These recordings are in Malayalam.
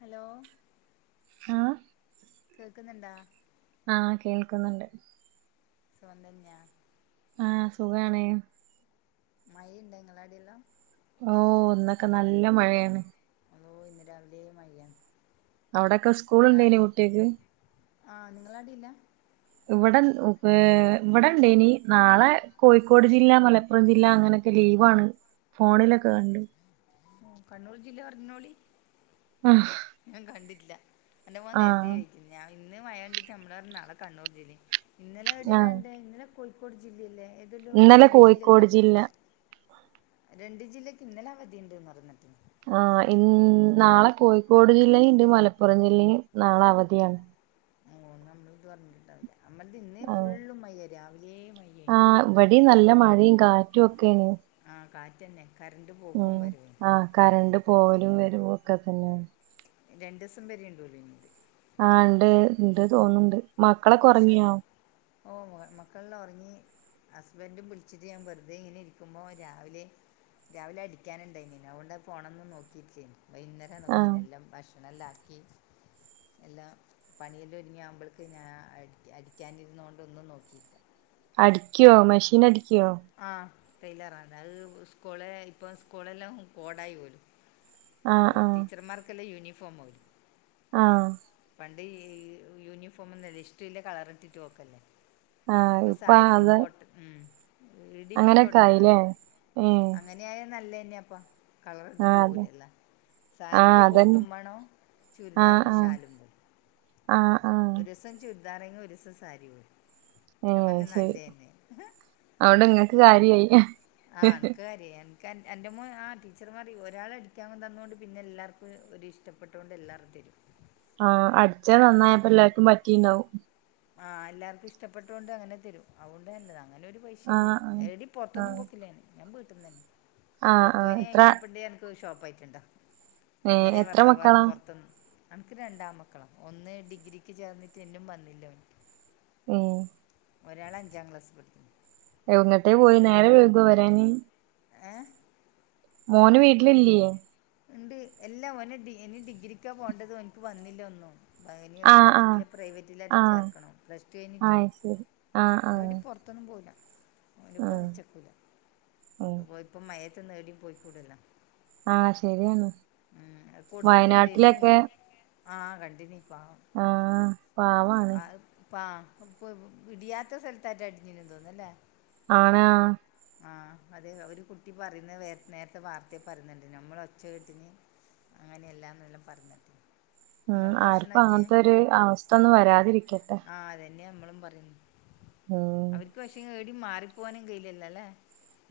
ഹലോ ആഹ് കേൾക്കുന്നുണ്ടാ ആഹ് കേൾക്കുന്നുണ്ട് സുഖം തന്നെയാ ആഹ് സുഖാണ് മഴയുണ്ടാ ഇങ്ങളവിടെയെല്ലാം ഓ ഇന്നോക്കെ നല്ല മഴ ആണ്. ഓ ഇന്ന് രാവിലേ മഴയാണ്. അവിടൊക്കെ സ്കൂൾ നാളെ ഇണ്ടേനോ കുട്ടിയോക്ക് ആ നിങ്ങളാടെയില്ല ഇവിട ഇവിടെണ്ടേനി നാളെ കോഴിക്കോട് ജില്ലാ മല പ്പുറം ജില്ല അങ്ങനെയൊക്കെ ലീവാണ് ഫോണിലൊക്കെ കണ്ട് ഉം കണ്ണൂർ ജില്ല അറിഞ്ഞോളി ആഹ് ഞാൻ കണ്ടിട്ടില്ല എന്റെ മോൻ നേരത്തെ ആഹ് പിന്നെ ഇന്ന് വയേണ്ടിട്ട് നമ്മളെ നാളെ കണ്ണൂർ ജില്ല ഇന്നലെ ആഹ് എവിടാണ്ട് ഇന്നലെ. കോഴിക്കോട് ജില്ലല്ലേ ഏതെലും ഇന്നലെ രണ്ട് ജില്ലക്ക് കോഴിക്കോട് അവ ജില്ല രണ്ട് ജില്ലക്ക് ഇന്നലെ അവധിണ്ട്ന്ന് പറഞ്ഞിട്ടിണ്ട്. ആഹ് ഇ നാളെ കോഴിക്കോട് ജില്ലയിണ്ട് മലപ്പുറം ജില്ലയും നാളെ അവധിയാണ്. ഓ നമ്മളത് പറഞ്ഞിട്ടുണ്ടാവില്ല നമ്മളത് ഇന്നേ ആഹ് ഫുള്ളും മയയാ രാവിലേ മയയാണ്. ഇവിടീം നല്ല മഴേം കാറ്റും ഒക്കെയാണ്. ആഹ് കാറ്റ് അന്നെ ഉം ആഹ് കറണ്ട് പോവലും വരുവോം ഒക്കെ തന്നെയാണ്. രണ്ടോസം വരേണ്ട് [unintelligible] ആഹ് ഉണ്ട് ഉണ്ട് തോന്നുന്നുണ്ട് മക്കളൊക്കെ ഭക്ഷ ഉറങ്ങിയോ? ഓ മക്കളെല്ലാം ഉറങ്ങി. ഹസ്ബൻഡും വിളിച്ചിട്ട് ഞാൻ വെറുതെ ഇങ്ങനെ ഇരിക്കുമ്പോ രാവിലെ രാവിലെ അടിക്കാനുണ്ടായിന അതുകൊണ്ട് ഫോണൊന്നും നോക്കിട്ടേല്ലയുന്നു വൈകുന്നേം ആഹ് നോക്കീനെ എല്ലാം ഭക്ഷ ല്ലാം ആക്കി എല്ലാം പണിയെല്ലാം ഒരുങ്ങിയ ആകുമ്പൾക്ക് ഞാൻ. അടി അടിക്കാനിരുന്നോണ്ട് ഒന്നും നോക്കി അടിക്കുവോ മെഷീൻ അടിക്കുവോ? ആഹ് തയിലറാന്ന് അത് സ്കൂള ഇപ്പ സ്കൂളെല്ലാം കോടായി പോലു. ആഹ് ആഹ് ടീച്ചർമാർക്കെല്ലാം യൂണിഫോം [unintelligible] ആഹ് പണ്ട് യൂണിഫോമൊന്നുല്ല ഇഷ്ടൊല്ല കളർ ഇട്ടിട്ട് [unintelligible] ആഹ് ഇപ്പൊ ഇപ്പ സാരിക്ക് അത് കോട്ട് ഉം ഈടിപ്പം അങ്ങനെയൊക്കെ തുടങ്ങിയതാ ആയില്ലേ ഏഹ് അങ്ങ അനായ നല്ലന്നെയ അപ്പ കളർ ഇട്ട് ആഹ് അതെ പോവുലല്ല. ആഹ് സാരിക്ക് അതന്നെ കോട്ടും വേണം ആഹ് ചുരിദാറിന് ആഹ് ശാലും വേ ആഹ് ആഹ് ഒരുസം ചുരിദാറങ്ങി ഒരുസം സാരി പോയി ഞാൻ പറഞ്ഞു നല്ലന്നെ. അഓണ്ട് ഇങ്ങക്ക് കാര്യായി. കര്യായി. ക എൻ്റെ മോ ആ ടീച്ചർമാർ ഒരാളടിക്കാൻ തന്നോണ്ട് പിന്നെ എല്ലാർക്കും ഒരുരിഷ്ട്ടപ്പെട്ടോണ്ട് എല്ലാറും തരും. ആ അടിച്ചാ നന്നായപ്പോ എല്ലാർക്കും പറ്റിണ്ടാവും. ആ എല്ലാർക്കും ഇഷ്ടപ്പെട്ടോണ്ട് അങ്ങനെ തരും അഓണ്ട് ന്നല്ലത അങ്ങനെ ഒരു. ആഹ് പൈഷെണ്ട് ആഹ് ഏടിം പൊറത്തൊന്നും ആഹ് പൊക്കില്ല ഞാൻ, ഞാൻ മ്പീട്ടിന്നനെ. ആഹ് പൊറത്ത് ആഹ് പോയി എത്ര [unintelligible] ഷോപ്പായിട്ടുണ്ടോ ഏഹ് അന്നേര എത്ര വർത്താവറഞ്ഞ് മക്കളാ പൊർതോന്നും അൻക്ക് രണ്ടാൺമക്കള ഒന്ന് ഡിഗ്രിക്ക് ചേർന്നിട്ട് ഇന്നും വന്നില്ല ഓന്. ഏ... ഒരാള് അഞ്ചാംക്ലാസ്പഠിക്കുന്നു. എങ്ങട്ടേ പോയെ നേരം വേഴ്കൊ വരാന്? ഏ. മോന് വീട്ടിലില്ലേ? ഇണ്ട് എല്ലാം ഓന്ന് ഡി ഇനി ഡിഗ്രിക്കാ പോണ്ടത് ഓൻക്ക് വന്നില്ല ഒന്നും. അയ്ന് ഏടിം ആഹ് ആഹ് കിട്ടിയിട്ടില്ല പ്രൈവറ്റി ലേറ്റെ ആഹ് ചേർക്കണം പ്ലസ് ടു കഴ്ഞ്ഞിട്ട് ആഹ് ശരി ആഹ് ആഹ് ഏടിം പൊ ർത്തൊന്നും പോവൂല്ല ആഹ് ഓന്റെപ്പോച്ചകുല. ഉം ഇപ്പൊ മയത്ത് ന്ന്ഏടിം പോയ് കൂടലോ. ആഹ ശെരിയാണ് അത് കൊടുത്തിട്ടുണ്ട് ഇനി വയനാട്ടിലൊക്കെ. ആ കണ്ടിന്ന് പാവം. ആഹ. ആ ഇപ്പ ഇപ്പം ഇടിയാത്ത സ്ഥലതെറ്റെ ഇടിഞ്ണ്‌ തോന്ന്ണല്ലേ. ആണ് ആ. ആ അതെ ഒരു കുട്ടി പറിയ്ന്നെ വെ നേരത്തെ വാർത്തെ പറിന്നണ്ടിലെ നഞമ്മൾ ഒച്ച കെട്ടിന്ന്. അങ്ങനെയല്ലാന്നെല്ലാ പറഞ്ഞെ. ഉം ആർക്കും അങ്ങൻത്തൊരു അവസ്ഥ ഒന്നും വരാതിരിക്കട്ടെ. ആ അതന്നെമ്മളും പറയുന്നെ ഉം അവർക്ക് പക്ഷേ ഏടീം മാറിപ്പോകാനും കയ്യിയിലല്ലോ ല്ലേ?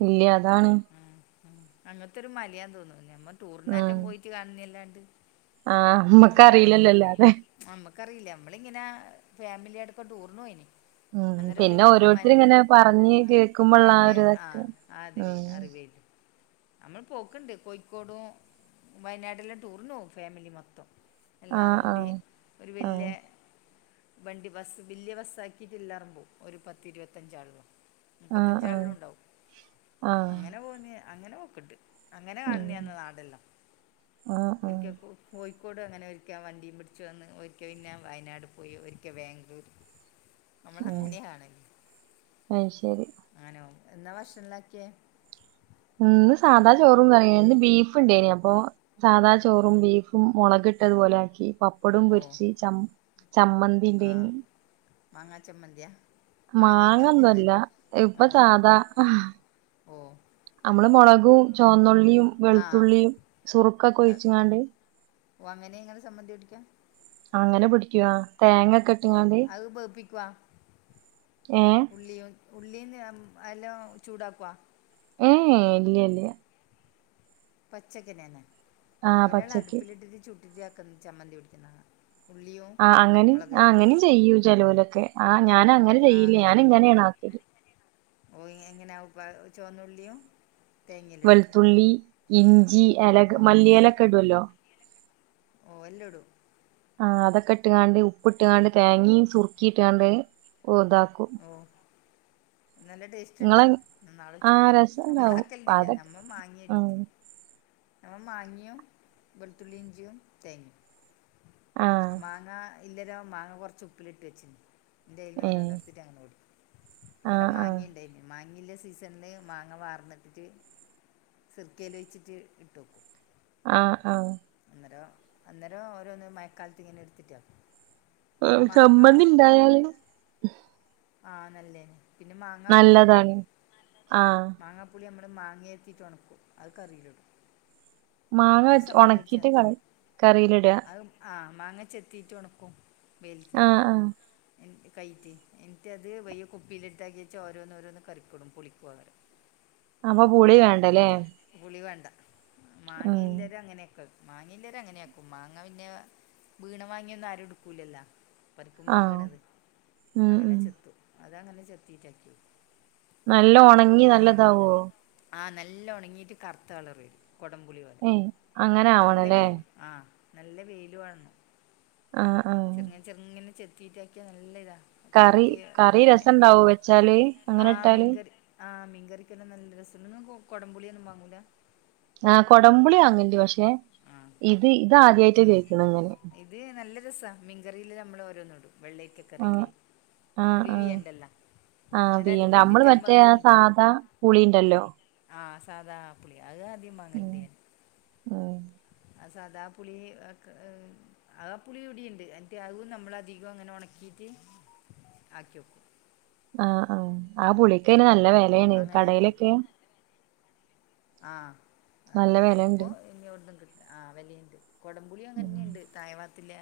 ഇല്ല്യ അതാണ്. ഉം ഉം അങ്ങത്തൊരു മലയാന്ന് തോന്നുന്നു ഞമ്മ ടൂറിനാറ്റം പോയിട്ട് കാണുന്നല്ലാണ്ട്. ആഹ അമ്മക്കറീല്ലല്ലോ അല്ലാതെ. ആ അമ്മക്കറിയില്ല നമ്മളിങ്ങനെ ഫാമിലി ആയിട്ടൊക്കെ ടൂറിന് പോയിനി. ഉം അന്നേരം ഒരു പിന്നെ മ ഓരോരുത്തര് മരം ഇങ്ങനെ പറഞ്ഞ് കേക്കുമ്പോള്ള ആ പറഞ്ഞ് ആഹ ഒരിതൊക്കെ ആദ്യേ ഉം അറിവേന്. അമ്മള് പോക്ക്ണ്ട് കോയിക്കോടും വയനാടെല്ലാം ടൂറിന് പോവും ഫാമിലി മൊത്തം. എല്ലാറും ആഹ് കൂടി ആഹ് ഒരു ആഹ് വല്ല്യേ. വണ്ടി ബസ്സ് വല്ല്യ ബസ്സാക്കിയിട്ടില്ലാറുംബോവും ഒരു പത്തി ഇരുപത്തഞ്ചാള്‌പോവും. ആഹ് ആഹ് മുപ്പത്തഞ്ചാളെല്ലും ഉണ്ടാവും ആഹ് അങ്ങനെ പോവുന്നെയാ അങ്ങനെ പോക്ക്ണ്ട്. അങ്ങനെ ഉം കാണുന്നേയാന്ന് നാടെല്ലാ ആഹ് ആഹ് ഒരിക്കെകൂ. കോയ്ക്കോടും അങ്ങനെ ഒരിക്കെ വണ്ടിയും പിടിച്ച് വന്ന് ഒരിക്കൽ പിന്നെ വയനാടും പോയി ഒരിക്കേ വാംഗ്ലൂരും നമ്മള് ഉം അങ്ങനെയാക്കാണല്. അയ്ശരി ആണോ എന്നാ വക്ഷണം ണ്ടാക്ക്യേ? ഇന്ന് സാധാ ചോറും കറിയാ ഇന്ന് ബീഫ് ഇണ്ടേനി അപ്പൊ. സാദാ ചോറും ബീഫും മൊളക് ഇട്ടതുപോലെ ആക്കി പപ്പ പ്പടും ഓ പൊരിച്ച് ചമ്മ് ആ ചമ്മന്തിണ്ടേനി. മാങ്ങാ ചമ്മന്തിയാ മാങ്ങയുണ്ടാവില്ലല്ലേ മാങ്ങന്നുംല്ല ഓ ഇപ്പൊ സാദാ ഓ. അമ്മള് മൊളകുംചോന്നുള്ളിം ആ വെളുത്തുള്ളിം സുറുക്കൊക്കെ ഒഴിച്ചിങ്ങാണ്ട്. ഓ അങ്ങനെ ഇങ്ങനെ സംബന്ധി പൊടിക്കാ? ആ അങ്ങനെ പിടിക്കുവാ തേങ്ങ ഒക്കെ ഇട്ട്ങ്ങാണ്ട്. അഅ് ബഅ്പ്പിക്കുവാ. ഏഹ്? ഉള്ളിയോ ഉള്ളിംതേ അതെല്ലാം ചൂടാക്കോ? ഏഹേ ഇല്ല്യ ല്ല്യ പച്ചക്കനന്നെ ആ ഒരാൾ പച്ചക്ക് അടുപ്പിലിട്ടിട്ട് ചുട്ടിട്ട് ആക്കുന്ന ചമ്മന്തി പിടിക്കിന്നെ കാണാ. ആഹ് അങ്ങനിം ആഹ് അങ്ങനിം ചെയ്യു ചെലോലൊക്കെ ആഹ് ആ ഞാൻ അങ്ങനെ ചെയ്യില്ല ഞാൻ ഇങ്ങനേണ് ആക്കല്. ഓഹ് എങ്ങനാവും പ ചോന്നുള്ളിയും. വെളുത്തുള്ളി ഇഞ്ചി എലക് ഓ മല്ലി യെലൊക്കെ ഇടുവല്ലോ? ഓഹ് എല്ലടും. ആഹ് അതൊക്കെ ഇട്ട്ങ്ങാണ്ട് ഉപ്പ് ഇട്ട് ങ്ങാണ്ട് തേങ്ങിം സുർക്കിം ഇട്ട്ങ്ങാണ്ട് ഇതാക്കും. ആഹ്. നല്ല ടേസ് ച്ച്ന്താ ഇങ്ങളെ നാളെ ഉച്ചക്ക് ആഹ് നമ്മള രസണ്ടാവും ആക്കലന്നില്ല അതൊക്കെ നമ്മൾ മാങ്ങി ആഹ് നമ്മൾ മാങ്ങ്യും വെളുത്തുള്ളി ഇഞ്ച്യും തേങ്ങിം. ആഹ് മാങ്ങാ ഇല്ലരോ മാങ്ങ കുറച്ച് ഉപ്പിലിട്ട് വച്ചിണ്. ൻ്റെയിൽ നിന്ന് ഓരോന്ന് ഏഹ് ഇട്ത്തിട്ട് അങ്ങന [unintelligible] ഇന്നരം ആഹ് ആഹ് മാങ്ങീണ്ടായിനി. മാങ്ങീല്ല സീസൺല് മാങ്ങ വാർന്നിട്ടിട്ട്. സുറക്കയിൽ ഒഴിച്ചിട്ട് ഇട്ട് വെക്കും. ആഹ് ആഹ് അന്നരം അന്നരം ഓരോന്ന് മയക്കാലത്ത് ങ്ങനെ ഇട്ത്തിട്ട് ആക്കും പിന്നെ ഏഹ് മാങ്ങ ചമ്മന്തി ഇണ്ടായാല് ആഹ് നല്ലതന്നെ നല്ലതാണ് ആഹ് മാങ്ങാപ്പുളി നമ്മൾ മാങ്ങ ചെത്തീട്ട് ഒണക്കും അത് കറീലിടും. മാങ്ങ ഒണക്കിട്ട് കറി കറിയിലിടാ? അത് ആഹ് മാങ്ങ ചെത്തീട്ട് ഒണക്കും വെയിൽത്ത്ന്. ആഹ് ആഹ് എന്ന് കൈറ്റി എന്നിട്ടത് വയിയെ കുപ്പി ല് ഇട്ടാക്കി വച്ച് ഓരോന്ന് ഓരോന്ന് കറിക്കിടും പുളിക്കു പകരം. അപ്പം പുളി വേണ്ട ലേ? പുളി വേണ്ട. മാങ്ങയില്ലെരാ അങ്ങനെക്കക്കും മാങ്ങയില്ലേരും അങ്ങനാക്കും. മാങ്ങ പിന്നെ വീണ മാങ്ങ്യൊന്നും ആരും ഇട്ക്കൂലല്ലോ പറിക്കുമ്പം ആഹ് വീണത് ഉം അങ്ങനെ ഉം ചെത്തും. അതങ്ങനെ ചെത്തിറ്റാക്കി വെക്കും നല്ല ഒണങ്ങി ആഹ് നല്ലതാവോ ആഹ് നല്ലൊണങ്ങീട്ട് കറുത്ത കളർ വരും കൊടംപുളി പോലെ ഏഹ് അങ്ങനെ നല്ല ആവണല്ലേ പേന് ആഹ് നല്ല വെയില് വേൺണം ആഹ് ആഹ് ചെർങ്ങനെ ചെർങ്ങനെ ചെത്തീറ്റാക്കിയാ നല്ല ഇതാ കറി കൈറ്റ് കറി ഇടുന്നല്ലേ രസണ്ടാവോ വെച്ചാല് അങ്ങനെ ആഹ് ഇട്ടാല് മീൻകറി ആഹ് മീൻകറിക്കെല്ലാം നല്ല രസണ്ട്. നിങ്ങൾ കൊടംപുളിഒന്നും വാങ്ങൂല ആഹ കൊടമ്പുളി വാങ്ങൽണ്ട്. പഷെ ആ ഇത് ഇതാദ്യയിട്ടാ കേക്ക്ണത് ഇങ്ങനെ ഇത് നല്ല രസാ. മീൻകറീല് നമ്മള് ഓരോന്ന്ടും ആഹ് വെള്ളരിക്കക്കറിയില് ആഹ് പുളി ആഹ് പീയണ്ടല്ല ആഹ് പീയ്യണ്ട. നമ്മള് മറ്റേ സാധാ പുളിണ്ടല്ലോ ആഹ് സാദാ പുളി. അത് ആദ്യം ഉം വാങ്ങല്ണ്ട് ഞാൻ ഉം അത് സാധാപുളീ അ ക്കത് ആ ആ പുളി ഇവ്ടീണ്ട്. എന്ന്ട്ട അതും നമ്മളധികം ങ്ങനെ ഒണക്കീട്ട് ആക്കിയേക്കും ആഹ് ആഹ്. ആ പുളിക്കയ്ന് നല്ല വെലേണ് അങ്ങനെ ആക്കി വെക്കും കടേലൊക്കെ ആഹ്. അത് വെലണ്ട് അയ്പ്പോ ഇനി ഒവിട്ന്നും കി ആഹ് വെലിണ്ട്. കൊടംപുളി ഉം അങ്ങനെന്നിണ്ട് തായവാത്തില്ല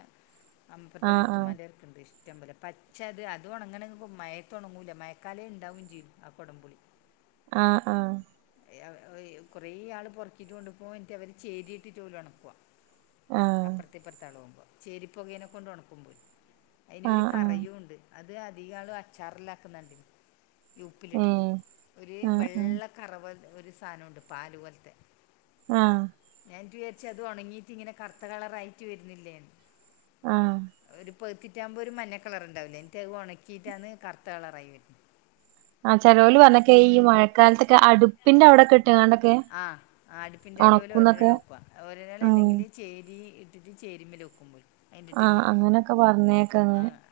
അമ്പ ർത്തെ ആഹ് ആഹ് മൂത്തുമ്മാന്റെ ക്കെണ്ട്. ഇഷ്ടം പോലെ. പച്ച അത് അതൊണങ്ങ്ണ് ഇപ്പം മയത്തൊണങ്ങൂല്ല. മയക്കാലേ ഉണ്ടാവും ചെയ്യും ആ കൊടംപുളി. ആഹ് ആഹ് എയ് അവേ കുറേ ആള് പൊറക്കീട്ട് കൊണ്ട്പോവും. എന്ന്ട്ടവര് ചേയ്രിയിട്ട് ഓലു ഒണക്കുവാ. ആഹ് അപ്പെർത്തിപ്പൊർത്ത് ആള് പോകുമ്പം. ചെയ്രിപ്പുകയേനെ കൊണ്ട് ഒണക്കുമ്പോലും ആഹ് അയ്നൊരു ആഹ് ആഹ് കറയൂണ്ട് അത് അധിക ആളും അച്ചാറെല്ലാ ആക്കുന്നണ്ടീനി. യി ഉപ്പിലിട്ടിട്ട് ഏഹ് ഒരു ആഹ് ആഹ് ബെള്ള കറവ ഒരു സാനുണ്ട് പാല് പോൽത്തെ ആഹ് ഞാറ്റു വിചാരിച്ചു അതൊണങ്ങീറ്റ്ങ്ങനെ കറ്ത്ത കളറായിട്ട് വരുന്നില്ലേന്ന് ആഹ് ഒരു പഴ്ത്തിറ്റാകുമ്പോ ഒരു മഞ്ഞ കളറ്ണ്ടാവില്ലേ എന്നിട്ടതൊണക്കീട്ടാണ് കറ്ത്ത കളറായി വര ആ ചെലോല പറഞ്ഞേക്ക ഈ മഴക്കാലത്തൊക്കെ അടുപ്പിന്റെ അവിടെക്കെ ആഹ് ആ അടുപ്പിന്റെ അടിയോലെ ഒണക്കുന്നൊക്കെ ഒരോളാ വെക്ക ഉം ഒരോളെല്ലെങ്കില് ചേരീ ചേരുമ്മെലോക്കുമ്പോയ് ആഹ് ആ അങ്ങനെക്കെ പറഞ്ഞേക്ക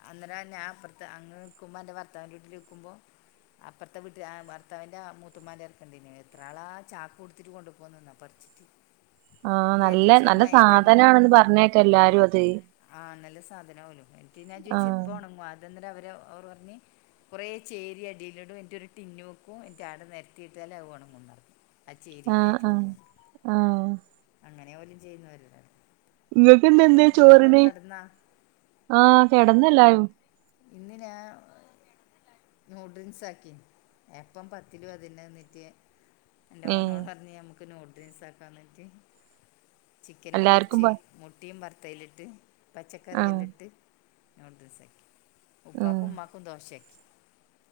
അന്നേരം ഞാപ്പറത്ത് അങ്ങ് നിക്കുമ്പോ അൻ്റെ ഭർത്താവിന്റെ വീട്ടില്ക്കുമ്പോ അപ്പറത്തെ വീട്ടിലെ ഭർത്താവിൻ്റെ മൂത്തമാൻ്റേ ക്ക്ണ്ടേനി എത്രാളാ ചാക്ക് കൊടുത്തിട്ട് കൊണ്ടു പോകന്നാ പറിച്ചിട്ട് ആഹ് എന്നിട്ട് ഞാൻ നല്ല ചോദിച്ചു ഈ നല്ല മയത്ത് എങ്ങനെ സാധനാണെന്ന് പറഞ്ഞേക്കെല്ലാരും അത് ആഹ് നല്ല സാധനംലു ന്ന്ട്ട് ഞാൻ ജ്ജ്ജ് ആഹ് എപ്പ ഒണങ്ങും അതെന്തിനാ അവര് ഓർ പറഞ്ഞ് കൊറേ ചേരി അടിയിലിടും എന്നിട്ടൊരു ടിന്നുവക്കും എൻട്ട് അണ്ട് നിരത്തിട്ടാല് അതൊണങ്ങുന്നറിം. ആ ചേരിൻ്റെ ആഹ് ആഹ് ചൂടോണ്ട് ആഹ് അങ്ങനെ അവര് ചെയ്യുന്നതല്ലേ ങ്ങക്ക്ന്നെന്തേ ചോറിന് ആഹ് കെടന്നെല്ലാരും ഇന്ന് ഞാ നൂഡിൽസാക്കി എപ്പം പത്തിലും അതിനെ ന്നിട്ട് ഞാ ഏഹ് നോനോടറഞ്ഞാ ഞമുക്ക് നൂഡിൻസാക്കാ ന്നട്ട് ചിക്കനും എല്ലാർക്കും പൊരിച്ച് പ മുട്ടിം ഭറുത്തേലിട്ട് ആഹ് പച്ചക്കറിയെല്ലട്ട് നൂഡിൽസാക്കി ഉം ഉപ്പാക്കും ഉമ്മാക്കും ദോശാക്കി.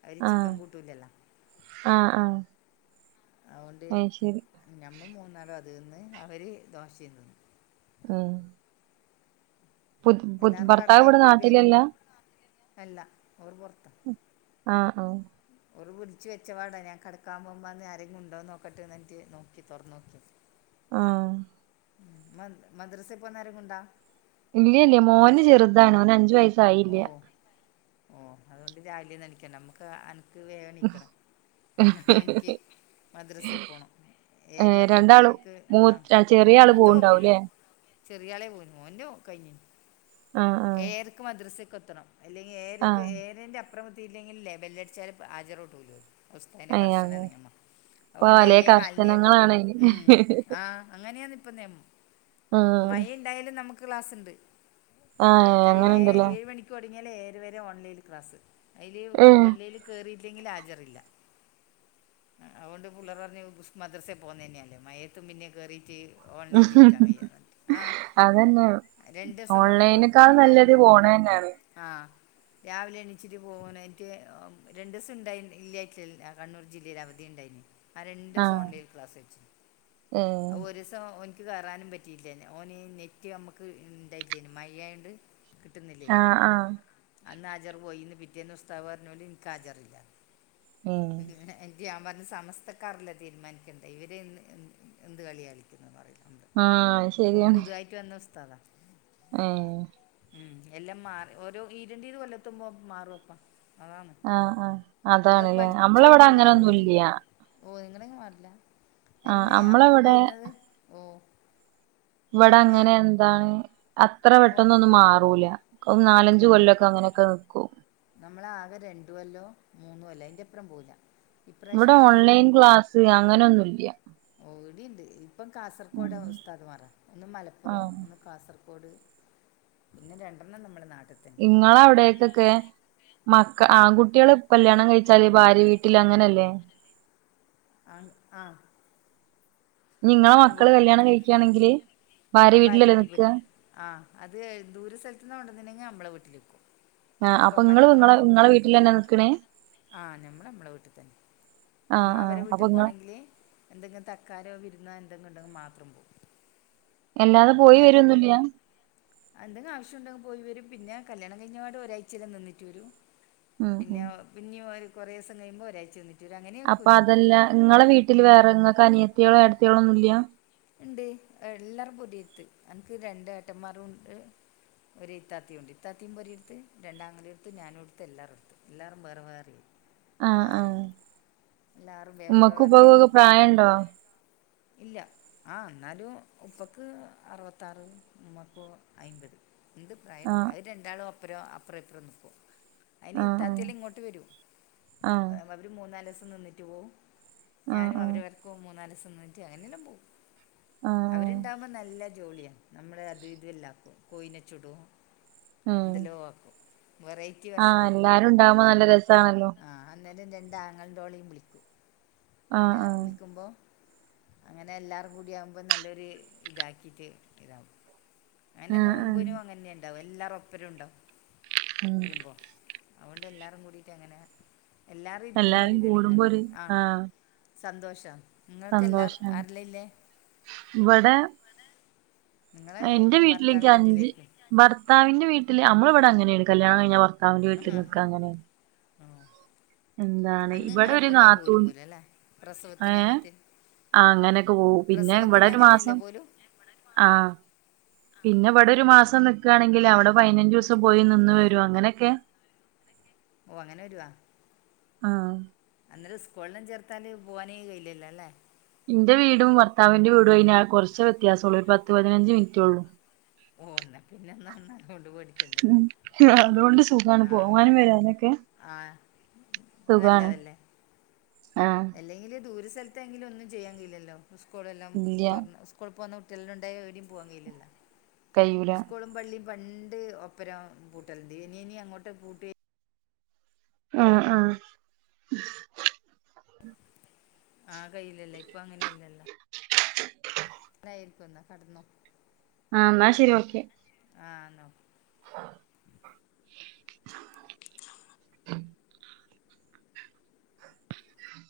അവര് ചിക്കൻ ആഹ് കൂട്ടൂലല്ലോ. ആഹ് ആഹ് അതോണ്ട് അയ്ശരി ഞമ്മ മൂന്നാലും അത് ന്ന് അവര് ദോഷിം തിന്നു. ആങ്ങ് പുത് എല്ലാരും ഭർത്താവ് ഇവിടെ കടന്നേര്ക്കുലിബിയെ നാട്ടിലല്ല അല്ല അവര് പൊറത്ത ആഹ്ആഹ് ഒര് പുടിച്ച് വെച്ച പാടെ ഞാൻ കെടക്കാൻ പോവുമ്പ ഞ്ഞ് ആരെങ്കിലും ണ്ടോ നോക്കട്ടെ എന്നിട്ട് നോക്കി തുറന്ന് നോക്കി [inaudible] ആഹ് മദ് മദ്രസ പോന്നരങ്ങും ണ്ടാ ഇല്ല്യ ല്ല്യ മോന് ചെറുതാണ് ഓൻ അഞ്ചു വയസ് ഓഹ് ഓ അതുകൊണ്ട് രാവിലേം നിനക്കണ്ട നമ്മക്ക് അനക്ക് വേഗം നീക്കണം ൻ്റെമോൻക്ക് മദ്രസേ പോണം ഏഹ് രണ്ടാളും ഏരിയാ്പത്തേക്ക് ആഹ മൂത്ത ഇല്ല ചെറിയ ആള് മൂത്ത പോക്കില്ല പോവ്ണ്ടാവുംല്ലേ ചെറിയാളെ പോന്നു ഓന്റ കയ്ഞ്ഞു ആഹ് ആഹ് ഏയരക്ക് മദ്രസക്ക് എത്തണം അല്ലെങ്കി ഏരക്ക് ആഹ് ഏയരെന്റെ ആപ്പ് അപ്പ്രമത്തില്ലെങ്കില്ലേ ബെല്ലടിച്ചാല് ആജറൂടുല ഉസ്താദിന്റെ ഏഹ് കർശന അങ്ങനെ നിയമ ഇപ്പൊ അഓണ്ട് പലേ ഏഴെ കാലിനെ പോവും കർശനങ്ങളാണ് ഉം അയ്ന് ആഹ് അങ്ങനെയാണ് ഇപ്പൊ നെയമം ആഹ് മഴ ഇണ്ടായാലും നമുക്ക് ക്ലാസ്ണ്ട് ആഹ് എട്ട് ഏ അങ്ങനെണ്ടല്ലേ ഏഴ് മണിക്ക് തുടങ്ങിയലെ ഏഴ്ര വെരെ ഓൺലൈനിൽ ക്ലാസ്സ് അയിലെ ഓൺലൈല് കേറിയിട്ട്ല്ലെങ്കിൽ ഹാജറില്ല. ആഹ് അവോണ്ട് പുള്ളേര് പറഞ്ഞ്. മദ്രസേ പോകുന്നില്ലേല്ലോ മയത്തും പിന്നേ കെറിയിട്ട് മ്മ്ഹ്ഹ് അതന്നെ രണ്ട് ദിവസം അങ്ങനെ ഓൺലൈന്ക അത് ആ നല്ലത് പോണെന്നാണ്. ആഹ് രാവിലെ എണിച്ചിട്ട് പോക്നേൽക്ക് ഒഹ് രണ്ടുവസംണ്ടായി ഇല്ലായിട്ടില്ല. കണ്ണൂർ ജില്ലയിൽ അവധിയ ഉണ്ടായിന്. ആഹ് രണ്ട്സം ആഹ് ഓൺലൈൻ ക്ലാസ് വെച്ചൂ അ ഒര്സ് തോ എന്ന് ഒന്ക്ക് കെറാനും പറ്റിയില്ലെ ഓന് നെറ്റ് നമക്ക് ഇണ്ടായില്ലേന് മയ്യയോണ്ട് കിട്ട്ന്ന്ല്ലേനു ആഹ് ആഹ് അന്ന് ഹാജർ പോയിന്ന് പിറ്റേന്ന് ഉസ്താദ്‌ പറഞൊണ്ട് ഇൻക്ക് ഹാജാറില്ല. [unintelligible] ഞാ പറഞ്ഞു സമതക്കാാർല്ലേ തീരുമാനിക്കെണ്ടേ ഇവരെന്ന് എന് എന്ത് കളിയാ കളിക്കുന്ന്ന്നറിയുല ആഹ് ശെരിയാണ്. കിന്ന ഉസ്താദാ എഹേ ഉം എല്ലാം മാറി ഒരോ ഇരുണ്ടീത് കൊല്ലത്തുമ്പോ മാറും പ്പാ അതാണ്. ആഹ് ആഹ് പുള്ളേറ് അതാണ്ല്ലേ പഠിച്ച് നമ്മളവിടെ ഒന്ന് വരുമ്പോഴത്തേക് അങ്ങനൊന്നുല്ല്യ ഓ നിങ്ങങ്ങെ മാറില്ല ആഹ് എന്നെ അമ്മക്ക് നമ്മളവിടെ വരുന്നത് ഓ ഇവിടെ നിങ്ങളെങ്ങനെയാ അങ്ങനെ എന്താണ് അത്ര ഓ പെട്ടന്നോന്നും മാറൂല ഓം നാലഞ്ച് കൊല്ലൊക്കെ അങ്ങനെക്കെ നിക്കും. നമ്മള് ആകെ രണ്ടുകൊല്ലോ, മൂന്നുകൊല്ലോ, അയിന്റെപ്പറം പോവുല്ല. ഇവടെ ഓൺലൈൻ ക്ലാസ് അങ്ങനൊന്നുംല്ല്യ. ഓവ്ടിണ്ട് ഇപ്പം കാസർഗോഡ് ഉസ്താദ്മാർ ഒന്ന് ആഹ് മലപ്പുറം കാസർഗോഡ് പിന്നെ രണ്ടെണ്ണം നമ്മളെ നാട്ടിത്തെന്നേ. ഇങ്ങളവിടേക്കൊക്കെ മക്ക ആ ആൺകുട്ടികള് കല്യാണം കഴിച്ചാല് ഭാര്യ വീട്ടില് അങ്ങനെല്ലേ? [unintelligible] ഞി ഇങ്ങളെ മക്കള് കല്യാണം കഴിക്കാണെങ്കില് അഭാര്യ വീട്ടിൽ പോയ് ആ അത് ദൂര സ്ഥലത് ന്ന കൊണ്ടന്നണ്ടെങ്കിൽ നമ്മളെ വീട്ടിൽ നിക്കും. ആ ഇപ്പൊ അപ്പൊ നിങ്ങള് നിങ്ങളെ മലപ്പുറം നിങ്ങളെ വീട്ടിൽ തന്നെ നിക്കണേ ആ നമ്മള് നമ്മള വീട്ടിൽ തന്നെ. ആ നമ്മ ആ അവരെ അപ്പൊ വീട്ടിൽ നിങ്ങ പോണെങ്കില് എന്തെങ്കി തക്കാരോ വിരുന്നോ എന്തെങ്കിണ്ടെങ്കി മാത്രം പോകും. എല്ലാതെ പോയി വരോന്നുല്ല്യ? എന്തെങ്കും ആവശ്യംണ്ടെങ്കിൽ പോയി വരും പിന്നെ കല്യാണം കഴിഞ്ഞപാട് ഒരാഴ്ചക്കെ നിന്നിട്ട് വരും. ഉം പിന്നെ ഉം പിന്നെ ഒരു കുറേ ദിവസം കഴിയുമ്പോ ഒരാഴ്ച്ച നി അപ്പൊ അതെല്ല നിങ്ങളെ വീട്ടിൽ ഉം വേറെ നിങ്ങക്ക് അനിയത്തിളോ എടത്തിളോ ഒന്നുല്ല ഉണ്ട് എല്ലാരും പൊതിയത്ത് എനിക്ക് രണ്ട് ഏട്ടന്മാരും ഉണ്ട്. ഒരു ഇത്താത്തിം ഉണ്ട് ഇത്തത്തിയും പെരടുത്ത് രണ്ടാങ്കങ്ങലെടുത്ത് ഞാനും എടുത്ത് എല്ലാരടുത്ത് എല്ലാരും വേറെ വേറെ ആ ആ ആരുല്ല എല്ലാരും വേറെ ഉമ്മക്കും ഉപ്പക്കും വേറണ്ട് ഒക്കെ പ്രായമുണ്ടോ ഇല്ല ആഹ് എന്നാലും ഉപ്പക്ക് അറുപത്താറ് മ്മക്ക് അയ്മ്പത്. ഉണ്ട് പ്രായ ആ ണ്ട് അത് രണ്ടാളും അപ്പറോ അപ്പറം ഇപ്പറോം നിക്കും. അയിന് ആ ഇത്താത്തല്ലാം ആ ഇങ്ങോട്ട് വരും ആ അവര് മൂന്നാല് ദിവസം നിന്നിട്ട് പോവും. ആ ഞാനും ആ അവരവർക്കും മൂന്നാല്സം ന്നിട്ട് അങ്ങനെല്ലാം പോവും ആഹ് അവര്ണ്ടാഉമ്പ നല്ല ജോളിയാ നമ്മള് അത് ഇതെല്ലാക്കും കോയിനെ ചുടും ഉം എന്തല്ലേ ആക്കും വെറൈറ്റി ആ ഭക്ഷണ ക്കയ്യാ എല്ലാരും ഉണ്ടാവുമ്പോ ആഹ് നല്ല രസാണല്ലോ ആഹ് അന്നേര രണ്ടാങ്ങൾന്റോളിം വിളിക്കും ആ അങ്ങനെ ആ വിളിക്ക്മ്പോ അങ്ങനെ എല്ലാറും കൂടിയാമ്പോ നല്ലൊരു ഇതാക്കീറ്റ് ഇതാവും എന്നെ ആഹ് നോമ്പ്നും ആഹ് അങ്ങൻന്നെണ്ടാവ എല്ലാറു ഒപ്പരുണ്ടാവും വര്മ്പോ അഒണ്ട് എല്ലാരും കൂടീറ്റങ്ങനെ എല്ലാരി എല്ലാരും ര്ക്ക്മ്പോരിതല്ലേ എല്ലങ്കെ കൂടുമ്പോ ഒരു ആഹ് സന്തോഷം സന്തോഷാണ് വ്വടെ ഇങ്ങളെയ് വീട്ടിലേക്ക് ഭർത്താവിന്റെ വീട്ട്ലേ അഞ്ച് ര്ക്കും ഭർത്താവിന്റെ വീട്ടില് അമ്മള്വ്ടെ അങ്ങനെണ് കല്യാണംകയ്ഞ്ഞാ ഭർത്താവ്ന്റെ വീട്ടിൽ നിക്കാ അങ്ങനെ ആഹ് എന്താണ് ഇവടര് നാത്തൂൻ പോലും അല്ലേ ഏ പ്രസവത്തിന് അങ്ങനത്തെ ആഹ് അങ്ങനെക്കെ പോവും പിന്നെ പ്രസവത്തിന് ഇവടൊര് അങ്ങനെയല്ലേ മാസം പോലും ആഹ് പിന്നെ വടൊര് അതെ മാസം നിക്കാണെങ്കിൽ അവടെ പൈനഞ്ചുസം പോയി നിന്ന് വരും അങ്ങനൊക്കെ ഓ അങ്ങനെ വരുവാ ആഹ് അന്നേരസ്കൂൾളും ചേർത്താല് പോവാനേ കഴിയില്ലല്ലോ ല്ലേ ഇന്റെ വീടും വർത്താവിന്റെ വീടൊയ്ന് കൊർച്ച വ്യത്യാസൊള്ളൂ ഒര്പത്ത് പതിനഞ്ച് മിൻറ്റൊള്ളൂ ഓന്ന പിന്നെന്നന്ന കൊണ്ടുപോടിക്കണ്ടല്ലോ ഉം അതുകൊണ്ട് സുഖാണ് ആഹ് പോവാനും വരാനൊക്കെ ആഹ് സുഖാണ് പ്പനല്ലതല്ലേ ആഹ് എല്ലെങ്കിലേ ദൂരസൽത്തേങ്കിലൊന്നും ചെയ്യാൻ കയ്‌ലല്ലോ സ്കൂളെല്ലാം ഇല്ല്യ തൊർന്ന സ്കൂൾ പോന്ന കുട്ട്യേൾന്നെ ണ്ടായ ഏടിം പ്യുആൻ കയ്ലല്ല കയ്യൂല സ്ക്കൂളും വള്ളി പണ്ട് ഒപ്പരാം പൂട്ടല്ണ്ട് എനി എനി അങ്ങോട്ട് പൂട്ടി ആഹ് ആഹ് ആഹ് കയ്ലല്ലേ ഇപ്പ അങ്ങനെല്ലല്ലാ ന്തായിരിക്കുന്ന കടന്നോ ആഹ് ന്നാശരി ഓക്കെ ആഹ് ന്നോ